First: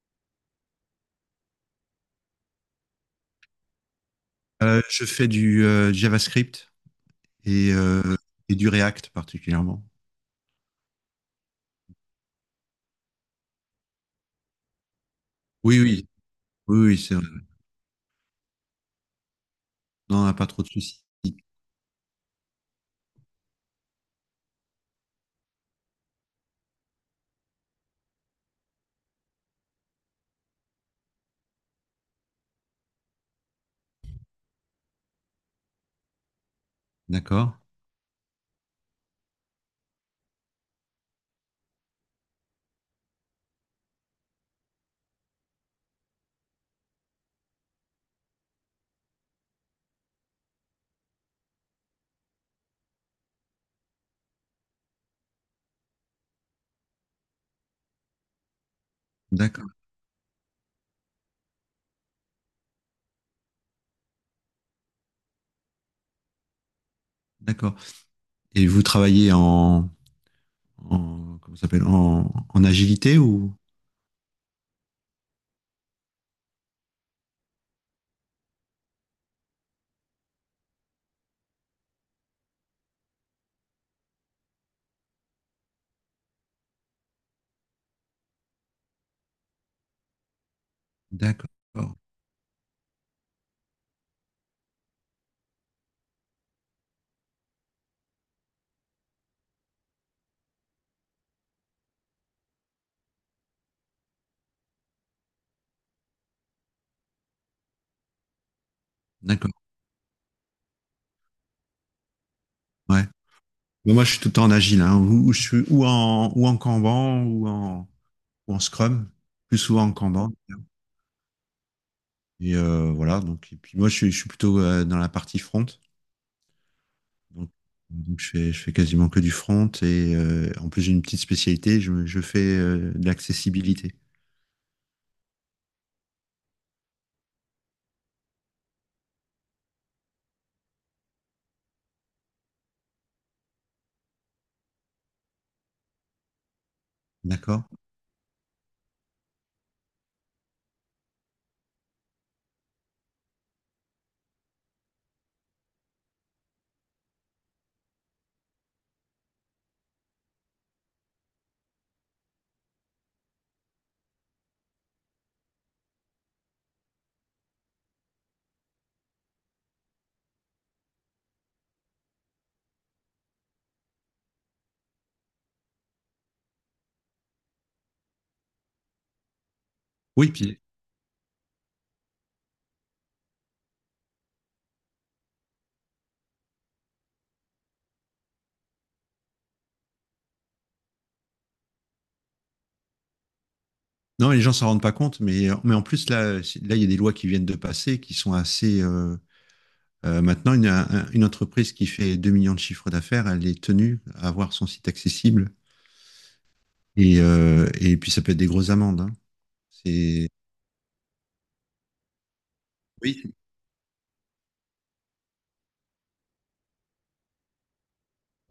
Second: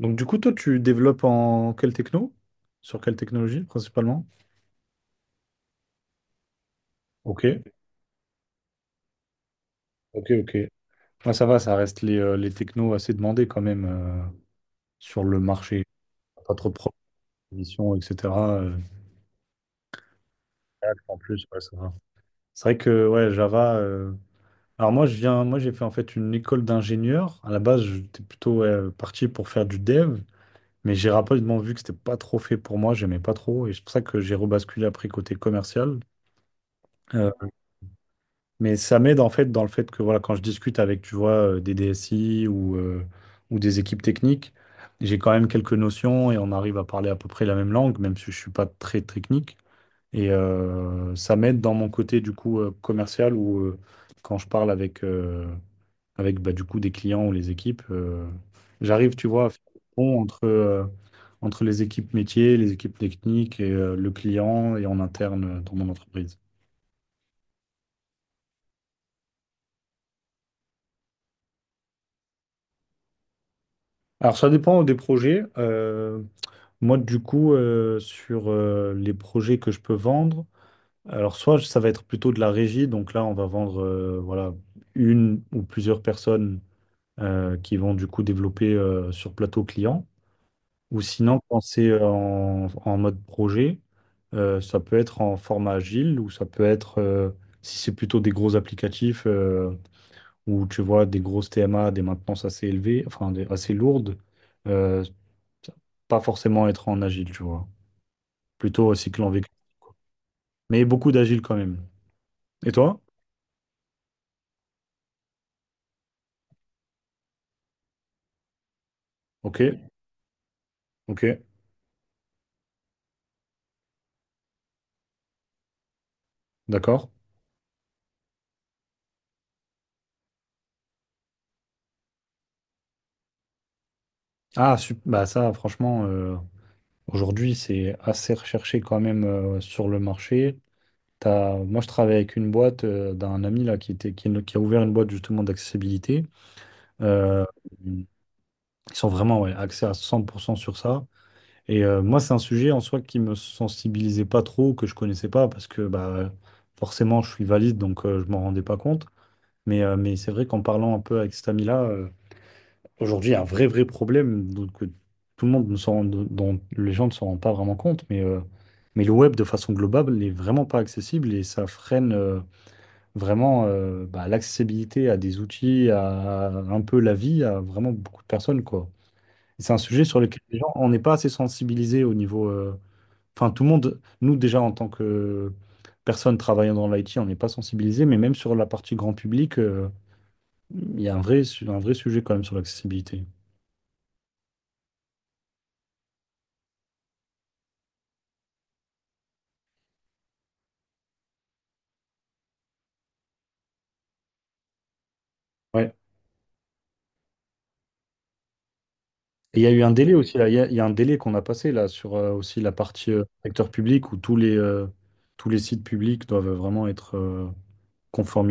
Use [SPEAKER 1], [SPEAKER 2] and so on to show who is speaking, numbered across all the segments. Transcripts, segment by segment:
[SPEAKER 1] Donc du coup, toi, tu développes en quelle techno? Sur quelle technologie principalement?
[SPEAKER 2] Je fais du JavaScript
[SPEAKER 1] Ok,
[SPEAKER 2] et, euh, et du React particulièrement.
[SPEAKER 1] ok. Ah, ça va, ça reste les technos assez demandés quand même, sur le
[SPEAKER 2] Oui,
[SPEAKER 1] marché.
[SPEAKER 2] oui,
[SPEAKER 1] Pas trop de
[SPEAKER 2] oui, c'est vrai.
[SPEAKER 1] propositions, etc. euh,
[SPEAKER 2] Non, on n'a pas trop de
[SPEAKER 1] React
[SPEAKER 2] soucis.
[SPEAKER 1] en plus, ouais, ça va. C'est vrai que ouais, Java. Alors moi, j'ai fait en fait une école d'ingénieur. À la base, j'étais plutôt ouais, parti pour faire du dev, mais j'ai rapidement vu que c'était pas trop fait pour moi. J'aimais pas trop, et c'est pour ça que j'ai rebasculé après côté commercial. Euh,
[SPEAKER 2] D'accord,
[SPEAKER 1] Mais ça m'aide en fait dans le fait que voilà, quand je discute avec, tu vois, des DSI ou des équipes techniques, j'ai quand même quelques notions et on arrive à parler à peu près la même langue, même si je suis pas très technique. Et ça m'aide dans mon côté du coup commercial où quand je parle avec bah, du coup des clients ou les équipes, j'arrive, tu vois, à faire
[SPEAKER 2] d'accord,
[SPEAKER 1] le pont entre les équipes métiers, les équipes techniques et le client et en interne dans mon entreprise.
[SPEAKER 2] d'accord. Et vous travaillez en comment ça s'appelle, en agilité ou?
[SPEAKER 1] Alors, ça dépend des projets. Moi, du coup, sur les projets que je peux vendre, alors soit ça va être plutôt de la régie, donc là, on va vendre voilà, une ou plusieurs personnes qui vont du coup développer sur plateau client. Ou sinon,
[SPEAKER 2] D'accord,
[SPEAKER 1] quand c'est en mode projet, ça peut être en format agile ou ça peut être, si c'est plutôt des gros applicatifs où tu vois des grosses TMA, des maintenances assez élevées, assez lourdes. euh, pas forcément être en agile, tu vois. Plutôt cycle en V,
[SPEAKER 2] d'accord,
[SPEAKER 1] quoi. Mais beaucoup d'agile quand même. Et toi?
[SPEAKER 2] ouais. Mais moi, je suis tout le temps en agile, hein, ou je suis ou en Kanban ou en Scrum, plus
[SPEAKER 1] Ok,
[SPEAKER 2] souvent en Kanban.
[SPEAKER 1] ok,
[SPEAKER 2] Et voilà, donc et puis moi, je suis plutôt dans la partie front.
[SPEAKER 1] d'accord.
[SPEAKER 2] Donc, donc je fais quasiment que du front et en plus j'ai une petite spécialité, je fais de l'accessibilité.
[SPEAKER 1] Ah, bah ça, franchement, aujourd'hui, c'est assez recherché quand même, sur le marché. Moi, je travaille avec une boîte d'un ami là, qui a ouvert une boîte justement d'accessibilité. Euh,
[SPEAKER 2] D'accord?
[SPEAKER 1] ils sont vraiment ouais, axés à 100% sur ça. Et moi, c'est un sujet en soi qui me sensibilisait pas trop, que je connaissais pas, parce que bah, forcément, je suis valide, donc je m'en rendais pas compte. Mais c'est vrai qu'en parlant un peu avec cet ami-là, aujourd'hui, il y a un vrai, vrai problème donc, que tout le monde ne s'en rend- dont les gens ne s'en rendent pas vraiment compte. Mais le web, de façon globale, n'est vraiment pas accessible et ça freine vraiment bah, l'accessibilité à des outils, à, un peu la vie, à vraiment beaucoup de personnes, quoi. Et c'est un sujet sur
[SPEAKER 2] Oui,
[SPEAKER 1] lequel les
[SPEAKER 2] puis
[SPEAKER 1] gens, on n'est pas assez sensibilisés au niveau. Enfin, tout le monde, nous déjà en tant que personne travaillant dans l'IT, on n'est pas sensibilisé, mais même sur la partie grand public, il y a un vrai, un vrai sujet quand même sur l'accessibilité.
[SPEAKER 2] non, les gens s'en rendent pas compte, mais en plus là, là, il y a des lois qui viennent de passer qui sont assez. Maintenant, une entreprise qui fait 2 millions de chiffres d'affaires, elle est tenue à avoir son site accessible.
[SPEAKER 1] Ouais.
[SPEAKER 2] Et puis ça peut être des grosses amendes, hein.
[SPEAKER 1] Et il y a eu un délai
[SPEAKER 2] C'est
[SPEAKER 1] aussi, là. Il y a un délai qu'on a passé là sur aussi la partie
[SPEAKER 2] Oui,
[SPEAKER 1] secteur public où tous les sites publics doivent vraiment être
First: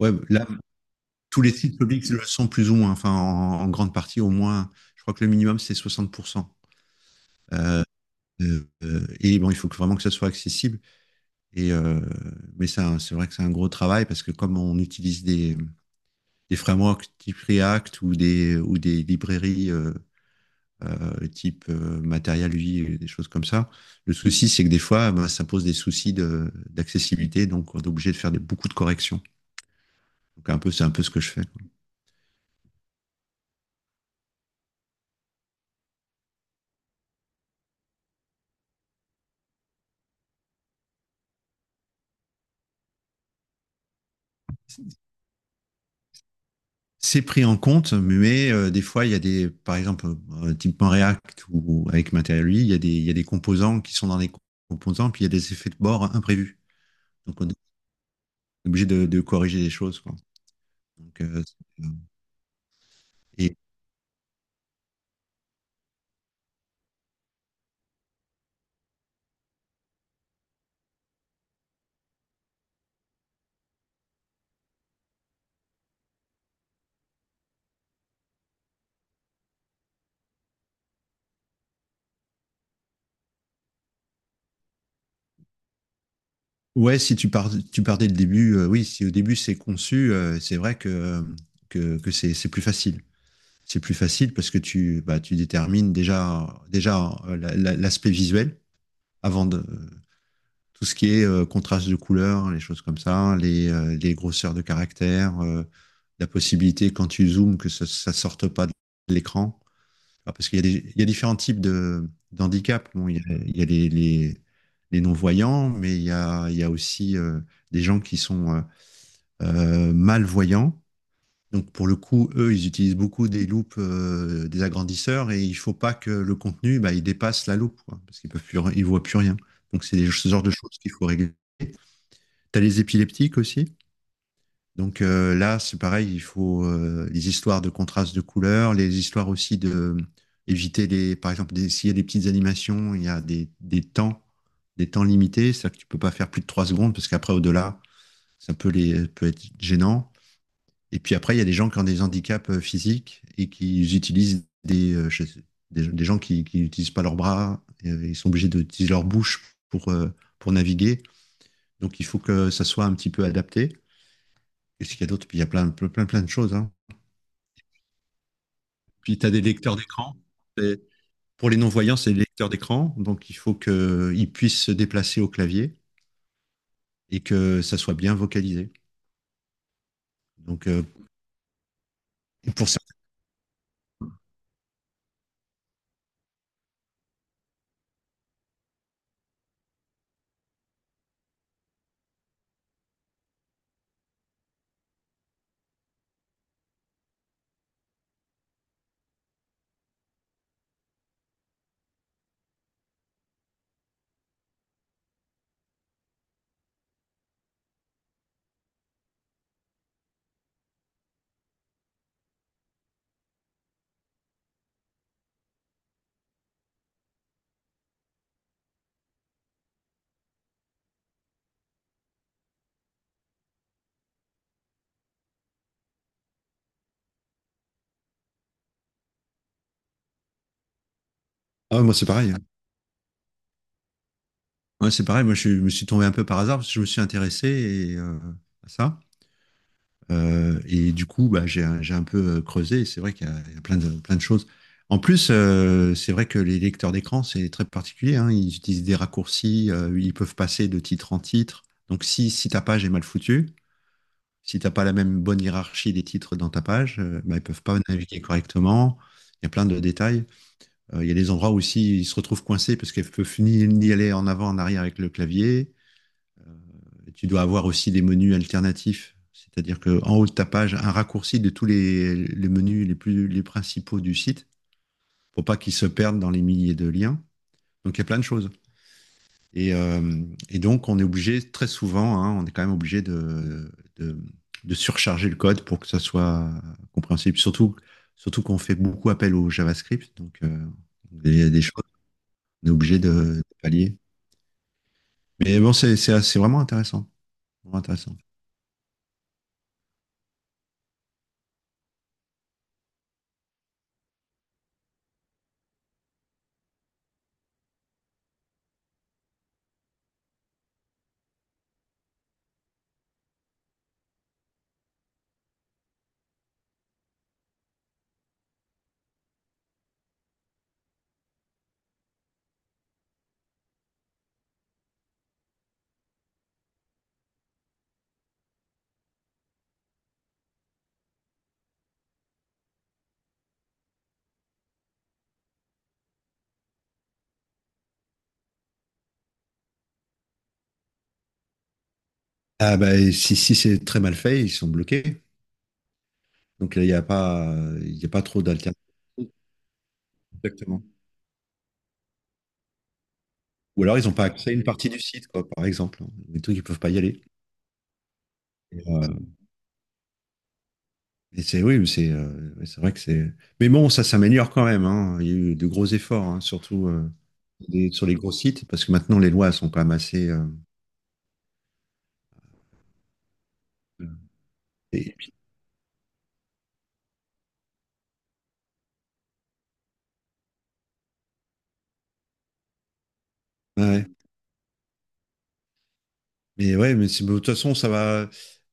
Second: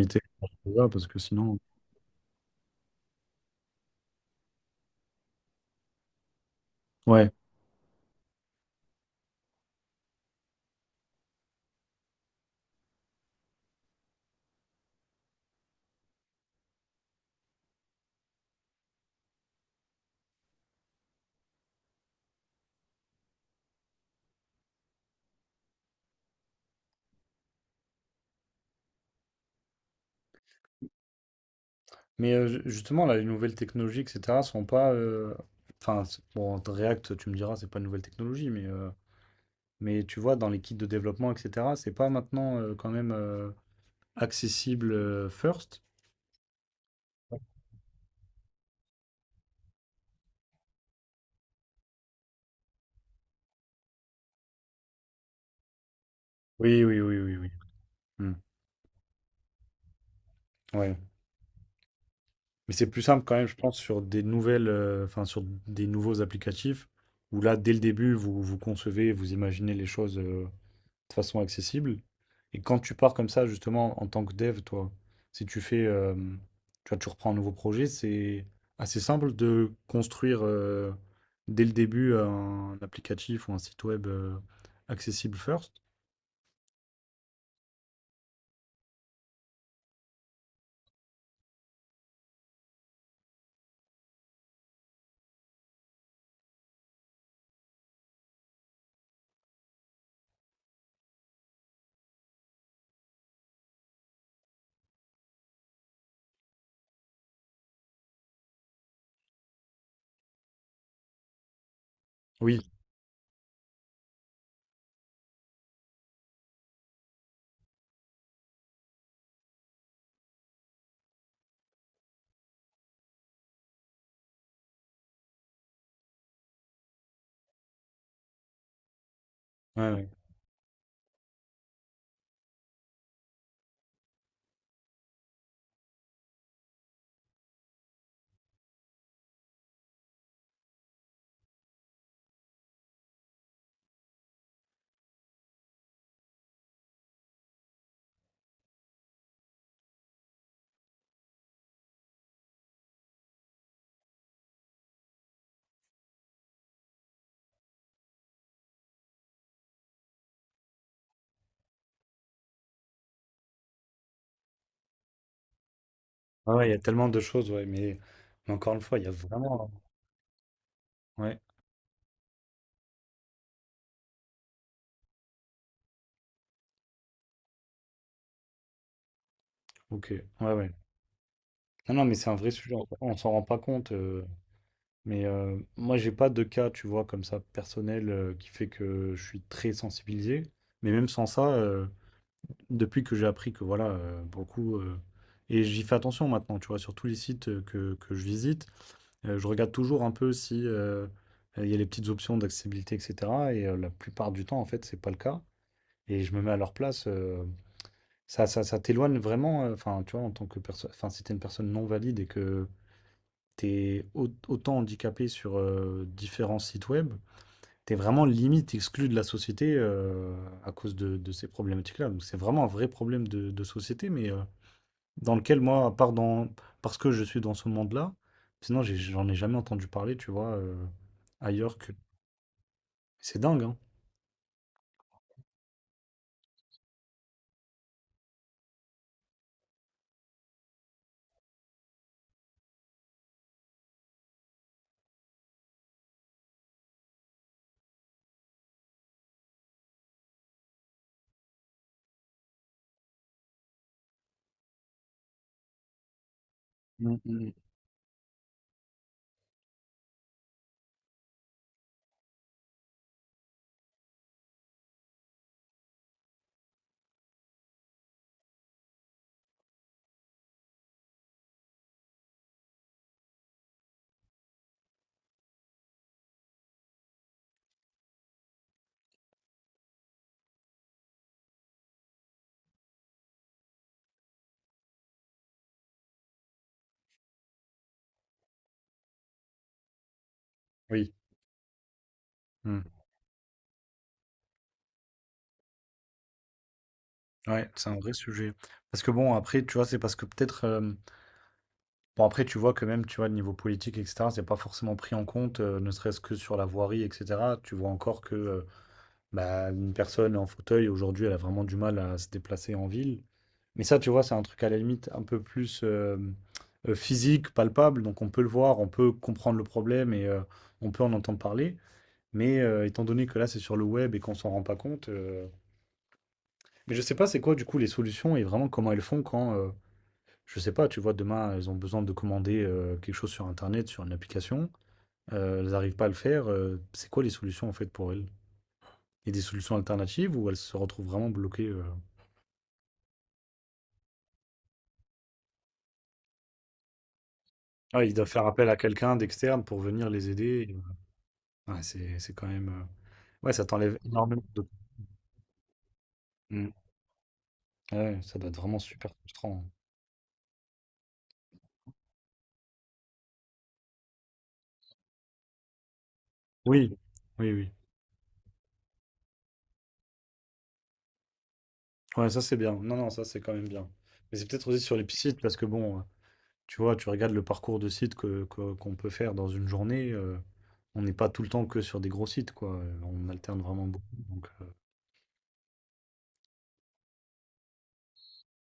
[SPEAKER 2] ouais, là,
[SPEAKER 1] Voilà. Parce que
[SPEAKER 2] tous les
[SPEAKER 1] sinon.
[SPEAKER 2] sites publics le sont plus ou moins, enfin en grande partie au moins. Je crois que le minimum c'est 60%.
[SPEAKER 1] Ouais.
[SPEAKER 2] Et bon, vraiment que ça soit accessible. Et, euh, mais ça, c'est vrai que c'est un gros travail parce que comme on utilise des frameworks type React ou des librairies type Material UI, des choses comme ça. Le souci, c'est que des fois, bah, ça pose des soucis d'accessibilité. Donc, on est obligé de faire beaucoup de corrections. Donc, un peu, c'est un peu ce que je fais, quoi.
[SPEAKER 1] Mais justement, là, les nouvelles technologies, etc., sont pas. Enfin, bon, React, tu me diras, c'est pas une nouvelle technologie, mais. Mais tu vois, dans les kits de développement, et cetera, c'est pas maintenant, quand même, accessible, first?
[SPEAKER 2] C'est pris en compte, mais des fois, il y a des, par exemple, typiquement React ou avec Material il y a il y a des composants qui sont dans les composants, puis il y a des effets de bord imprévus.
[SPEAKER 1] Oui, oui, oui, oui,
[SPEAKER 2] Donc, on
[SPEAKER 1] oui.
[SPEAKER 2] est
[SPEAKER 1] Hmm,
[SPEAKER 2] obligé de corriger les choses, quoi.
[SPEAKER 1] ouais.
[SPEAKER 2] Donc, euh, c'est- euh,
[SPEAKER 1] Mais c'est plus simple quand même, je
[SPEAKER 2] et
[SPEAKER 1] pense, sur des nouvelles, enfin, sur des nouveaux applicatifs, où là, dès le début, vous concevez, vous imaginez les choses, de façon accessible. Et quand tu pars comme ça, justement, en tant que dev, toi, si tu fais, tu vois, tu reprends un nouveau projet, c'est assez simple de construire, dès le début un applicatif ou un site web, accessible first.
[SPEAKER 2] ouais, si tu pars, tu pars dès le début, oui, si au début c'est conçu, c'est vrai que, que c'est plus facile. C'est plus facile parce que tu, bah, tu détermines déjà l'aspect visuel avant de, tout ce qui est contraste de couleurs, les choses comme ça, les grosseurs de caractères, la possibilité quand tu zoomes que ça sorte pas de l'écran. Ah, parce qu'il y a il y a différents types de
[SPEAKER 1] Oui,
[SPEAKER 2] d'handicap. Bon, il y a les non-voyants, mais il y a aussi des gens qui sont malvoyants. Donc pour le coup, eux, ils utilisent beaucoup des loupes, des agrandisseurs, et il ne faut pas que le contenu, bah, il dépasse la loupe, quoi, parce qu'ils peuvent plus, ils voient plus rien. Donc
[SPEAKER 1] ouais,
[SPEAKER 2] c'est
[SPEAKER 1] ouais.
[SPEAKER 2] ce genre de choses qu'il faut régler. T'as les épileptiques aussi. Donc là, c'est pareil, il faut les histoires de contraste de couleurs, les histoires aussi de éviter les, par exemple, s'il y a des petites animations, il y a des temps limités, c'est-à-dire que tu peux pas faire plus de 3 secondes parce qu'après au-delà, ça peut être gênant. Et puis après, il y a des gens qui ont des handicaps physiques et qui utilisent des, je sais- des gens qui n'utilisent pas leurs bras, ils sont obligés d'utiliser leur bouche pour naviguer. Donc il faut que ça soit un petit peu adapté. Qu'est-ce qu'il y a d'autre? Puis il y a plein, plein, plein, plein de choses,
[SPEAKER 1] Ah ouais, il
[SPEAKER 2] hein.
[SPEAKER 1] y a tellement de choses, ouais, mais encore une fois, il y a
[SPEAKER 2] Puis tu as des
[SPEAKER 1] vraiment.
[SPEAKER 2] lecteurs d'écran. Et
[SPEAKER 1] Ouais,
[SPEAKER 2] pour les non-voyants, c'est des lecteurs d'écran. Donc il faut qu'ils puissent se déplacer au clavier et que ça soit bien vocalisé.
[SPEAKER 1] ok, ouais,
[SPEAKER 2] Donc
[SPEAKER 1] ouais.
[SPEAKER 2] euh,
[SPEAKER 1] Non, non, mais c'est un vrai
[SPEAKER 2] et pour
[SPEAKER 1] sujet,
[SPEAKER 2] certains.
[SPEAKER 1] on s'en rend pas compte. Mais moi, j'ai pas de cas, tu vois, comme ça, personnel, qui fait que je suis très sensibilisé. Mais même sans ça, depuis que j'ai appris que voilà, pour le coup, et j'y fais attention maintenant, tu vois, sur tous les sites, euh, que je visite, je regarde toujours un peu si il y a les petites options d'accessibilité, etc. Et la plupart du temps, en fait, c'est pas le cas. Et je me mets à leur place. Ça t'éloigne vraiment, enfin, tu vois, en tant que personne, enfin, si t'es une personne non valide et que autant handicapé sur différents sites web, t'es vraiment limite exclu de la société, à cause de ces problématiques-là. Donc c'est vraiment un vrai problème de société, mais dans lequel moi, à part dans, parce que je suis dans ce monde-là, sinon j'en ai jamais entendu parler, tu vois, ailleurs
[SPEAKER 2] Ah,
[SPEAKER 1] que...
[SPEAKER 2] moi, c'est pareil, hein.
[SPEAKER 1] C'est dingue, hein?
[SPEAKER 2] Ouais, c'est pareil. Moi, je me suis tombé un peu par hasard parce que je me suis intéressé à ça. Et du coup, bah, j'ai un peu creusé. Et c'est vrai qu'il y a, il y a plein plein de choses. En plus, c'est vrai que les lecteurs d'écran, c'est très particulier, hein. Ils utilisent des raccourcis, ils peuvent passer de titre en titre. Donc, si, si ta page est mal foutue, si t'as pas la même bonne hiérarchie des titres dans ta page,
[SPEAKER 1] Mm,
[SPEAKER 2] bah, ils
[SPEAKER 1] mm.
[SPEAKER 2] peuvent pas naviguer correctement. Il y a plein de détails. Il y a des endroits aussi, ils se retrouvent coincés parce qu'ils peuvent ni aller en avant, en arrière avec le clavier. Tu dois avoir aussi des menus alternatifs. C'est-à-dire qu'en haut de ta page, un raccourci de les menus les principaux du site pour pas qu'ils se perdent dans les milliers de liens. Donc il y a plein de choses. Et, euh, et donc on est obligé très souvent, hein, on est quand même obligé de, de surcharger le code pour que ça soit compréhensible. Surtout, surtout qu'on fait beaucoup appel au JavaScript, donc
[SPEAKER 1] Oui.
[SPEAKER 2] il y a des choses qu'on est
[SPEAKER 1] Mm.
[SPEAKER 2] obligé de pallier. Mais bon, c'est vraiment intéressant,
[SPEAKER 1] Ouais,
[SPEAKER 2] vraiment
[SPEAKER 1] c'est un vrai
[SPEAKER 2] intéressant.
[SPEAKER 1] sujet. Parce que bon, après, tu vois, c'est parce que peut-être... Bon, après, tu vois que même, tu vois, le niveau politique, et cetera, c'est pas forcément pris en compte, ne serait-ce que sur la voirie, et cetera. Tu vois encore que, bah, une personne en fauteuil, aujourd'hui, elle a vraiment du mal à se déplacer en ville. Mais ça, tu vois, c'est un truc à la limite un peu plus, physique, palpable, donc on peut le voir, on peut comprendre le problème et on peut en entendre parler. Mais étant donné que là, c'est sur le web et qu'on s'en rend pas compte, mais je sais pas c'est quoi, du coup, les solutions et vraiment comment elles font quand, je sais pas, tu vois, demain, elles ont besoin de commander, quelque chose sur internet, sur une application, elles arrivent pas à le faire, c'est quoi les solutions, en fait, pour elles? Il y a des solutions alternatives ou elles se retrouvent vraiment bloquées,
[SPEAKER 2] Ah bah, et si, si c'est très mal fait, ils sont bloqués. Donc là, il
[SPEAKER 1] Ah,
[SPEAKER 2] y a
[SPEAKER 1] ils
[SPEAKER 2] pas
[SPEAKER 1] doivent
[SPEAKER 2] trop
[SPEAKER 1] faire appel à
[SPEAKER 2] d'alternatives.
[SPEAKER 1] quelqu'un d'externe pour venir les aider.
[SPEAKER 2] Exactement.
[SPEAKER 1] Ouais, c'est quand même, ouais, ça
[SPEAKER 2] Ou
[SPEAKER 1] t'enlève
[SPEAKER 2] alors, ils n'ont pas
[SPEAKER 1] énormément
[SPEAKER 2] accès à une
[SPEAKER 1] de.
[SPEAKER 2] partie du site, quoi, par exemple. Des trucs, ils ne
[SPEAKER 1] Mmh.
[SPEAKER 2] peuvent pas y aller.
[SPEAKER 1] Ah ouais, ça doit être vraiment
[SPEAKER 2] Et, euh,
[SPEAKER 1] super frustrant.
[SPEAKER 2] c'est, oui, mais c'est ouais, c'est vrai que c'est. Mais bon, ça s'améliore quand même, hein. Il y a eu de gros efforts, hein, surtout
[SPEAKER 1] Oui, oui, oui.
[SPEAKER 2] sur les gros sites, parce que maintenant, les lois sont quand même assez.
[SPEAKER 1] Ouais, ça, c'est bien. Non, non, ça, c'est quand même bien. Mais c'est peut-être aussi sur les p
[SPEAKER 2] et-
[SPEAKER 1] parce que bon, tu vois, tu regardes le parcours de sites qu'on peut faire dans une journée, on n'est pas tout le temps que sur des gros sites, quoi. On alterne vraiment
[SPEAKER 2] ouais.
[SPEAKER 1] beaucoup. Donc,
[SPEAKER 2] Mais ouais, mais de toute façon, ça va.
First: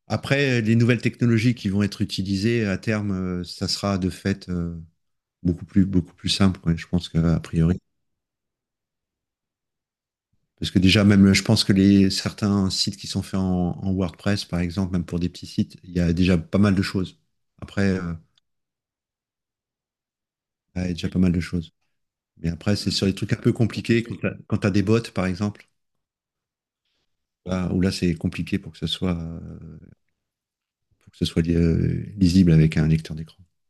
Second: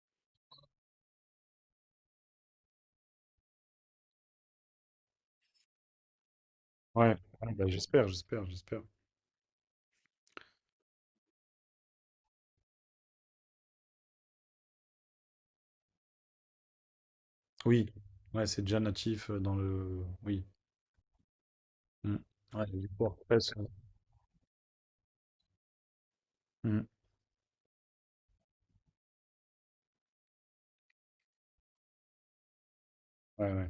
[SPEAKER 2] Après, les nouvelles technologies qui vont être utilisées à terme, ça sera de fait beaucoup plus simple, ouais, je pense
[SPEAKER 1] ouais.
[SPEAKER 2] qu'a
[SPEAKER 1] Ouais, bah,
[SPEAKER 2] priori.
[SPEAKER 1] j'espère, j'espère, j'espère.
[SPEAKER 2] Parce que déjà, même, je pense que les, certains sites qui sont faits en WordPress, par exemple, même pour des petits sites, il y a déjà pas mal de choses. Après,
[SPEAKER 1] Oui, ouais, c'est déjà natif dans le. Oui.
[SPEAKER 2] il y a déjà pas mal de choses.
[SPEAKER 1] Mm.
[SPEAKER 2] Mais
[SPEAKER 1] Ouais,
[SPEAKER 2] après,
[SPEAKER 1] il y a du
[SPEAKER 2] c'est sur les trucs un
[SPEAKER 1] WordPress.
[SPEAKER 2] peu compliqués, quand tu as, des bots, par exemple,
[SPEAKER 1] Mm.
[SPEAKER 2] où là, c'est compliqué pour que ce soit, pour que ce soit lisible avec un lecteur d'écran.
[SPEAKER 1] Ouais, ouais.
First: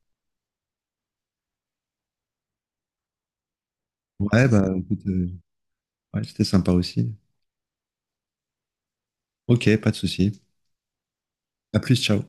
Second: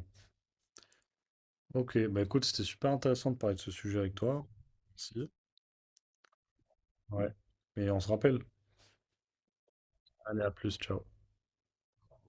[SPEAKER 1] Ok, bah écoute, c'était super intéressant de parler de ce sujet avec toi.
[SPEAKER 2] Ouais, bah, écoute,
[SPEAKER 1] Merci.
[SPEAKER 2] ouais, c'était sympa aussi.
[SPEAKER 1] Ouais. Et on se rappelle.
[SPEAKER 2] Ok, pas de souci.
[SPEAKER 1] Allez, à plus, ciao.
[SPEAKER 2] À plus, ciao.